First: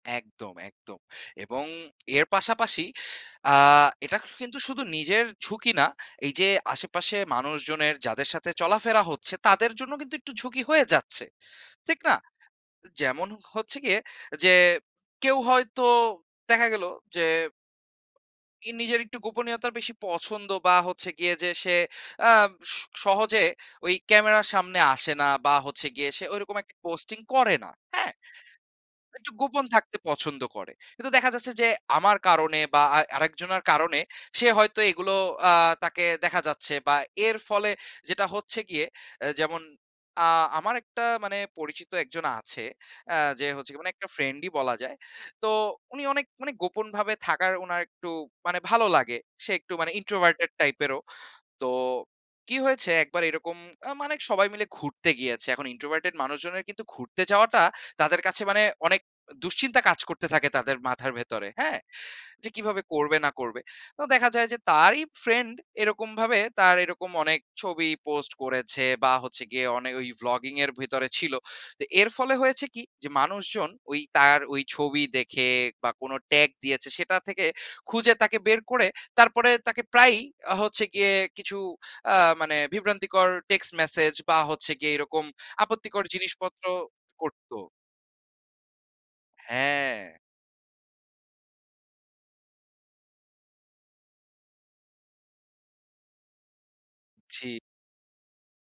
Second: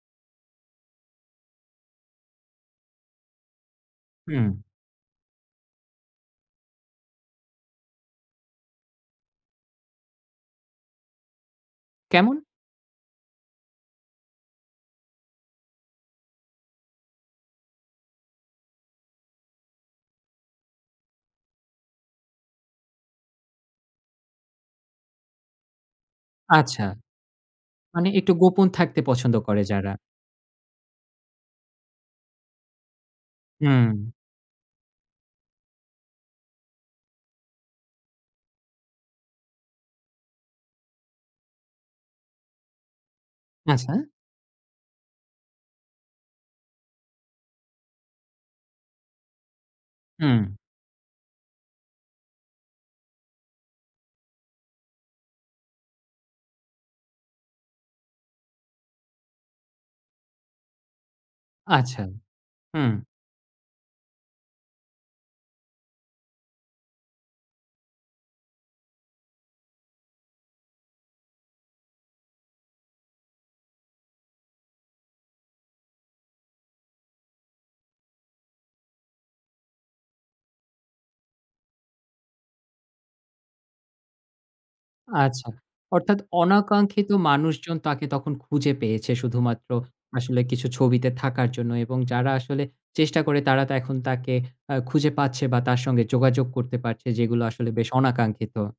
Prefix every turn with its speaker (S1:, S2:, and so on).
S1: একদম, একদম এবং এর পাশাপাশি আ এটাকে
S2: হুম।
S1: কিন্তু শুধু নিজের ঝুঁকি না, এই যে আশেপাশে মানুষজনের যাদের সাথে চলাফেরা হচ্ছে তাদের জন্যও কিন্তু একটু ঝুঁকি হয়ে যাচ্ছে, ঠিক না?
S2: কেমন?
S1: যেমন হচ্ছে গিয়ে যে কেউ হয়তো দেখা গেল যে ই নিজের একটু গোপনীয়তার বেশি পছন্দ বা হচ্ছে গিয়ে যে সে আ স সহজে ওই ক্যামেরার সামনে আসে না বা হচ্ছে গিয়ে সে ঐরকম একটা
S2: আচ্ছা,
S1: পোস্টিং করে না,
S2: মানে
S1: হ্যাঁ?
S2: একটু গোপন থাকতে
S1: একটু
S2: পছন্দ করে
S1: গোপন
S2: যারা।
S1: থাকতে পছন্দ করে। কিন্তু দেখা যাচ্ছে যে, আমার কারণে বা আ আরেকজনার কারণে
S2: উম
S1: সে হয়তো এগুলো আ তাকে দেখা যাচ্ছে বা এর ফলে যেটা হচ্ছে গিয়ে আ যেমন আ আমার একটা মানে পরিচিত ১ জন আছে আ যে হচ্ছে মানে
S2: আচ্ছা।
S1: একটা ফ্রেন্ডই বলা যায়। তো উনি অনেক মানে গোপনভাবে থাকার উনার একটু মানে ভালো লাগে সে একটু মানে introverted
S2: উম
S1: টাইপেরও। তো, কী হয়েছে? একবার এরকম আ মানে সবাই মিলে ঘুরতে গিয়েছে। এখন introverted মানুষজনের কিন্তু ঘুরতে যাওয়াটা তাদের কাছে মানে অনেক অ দুশ্চিন্তা কাজ করতে থাকে তাদের মাথার ভেতরে, হ্যাঁ?
S2: আচ্ছা,
S1: যে কীভাবে
S2: হুম।
S1: করবে না করবে? তো দেখা যায় যে তারই ফ্রেন্ড এরকমভাবে তার এরকম অনেক ছবি পোস্ট করেছে বা হচ্ছে গিয়ে অনে ওই ব্লগিং এর ভিতরে ছিল। তো এর ফলে হয়েছে কী? যে মানুষজন ওই তার ওই ছবি দেখে বা কোন ট্যাগ দিয়েছে সেটা থেকে খুঁজে তাকে বের করে তারপরে তাকে প্রায়ই আ হচ্ছে গিয়ে কিছু আ মানে বিভ্রান্তিকর টেক্সট মেসেজ বা হচ্ছে গিয়ে এরকম
S2: আচ্ছা
S1: আপত্তিকর
S2: অর্থাৎ
S1: জিনিসপত্র
S2: অনাকাঙ্ক্ষিত
S1: করত।
S2: মানুষজন তাকে তখন খুঁজে পেয়েছে শুধুমাত্র
S1: হ্যাঁ।
S2: আসলে কিছু ছবিতে থাকার জন্য এবং যারা আসলে চেষ্টা করে তারা তো এখন তাকে আ খুঁজে পাচ্ছে বা তার সঙ্গে যোগাযোগ করতে পারছে যেগুলো
S1: জি।
S2: আসলে বেশ অনাকাঙ্ক্ষিত।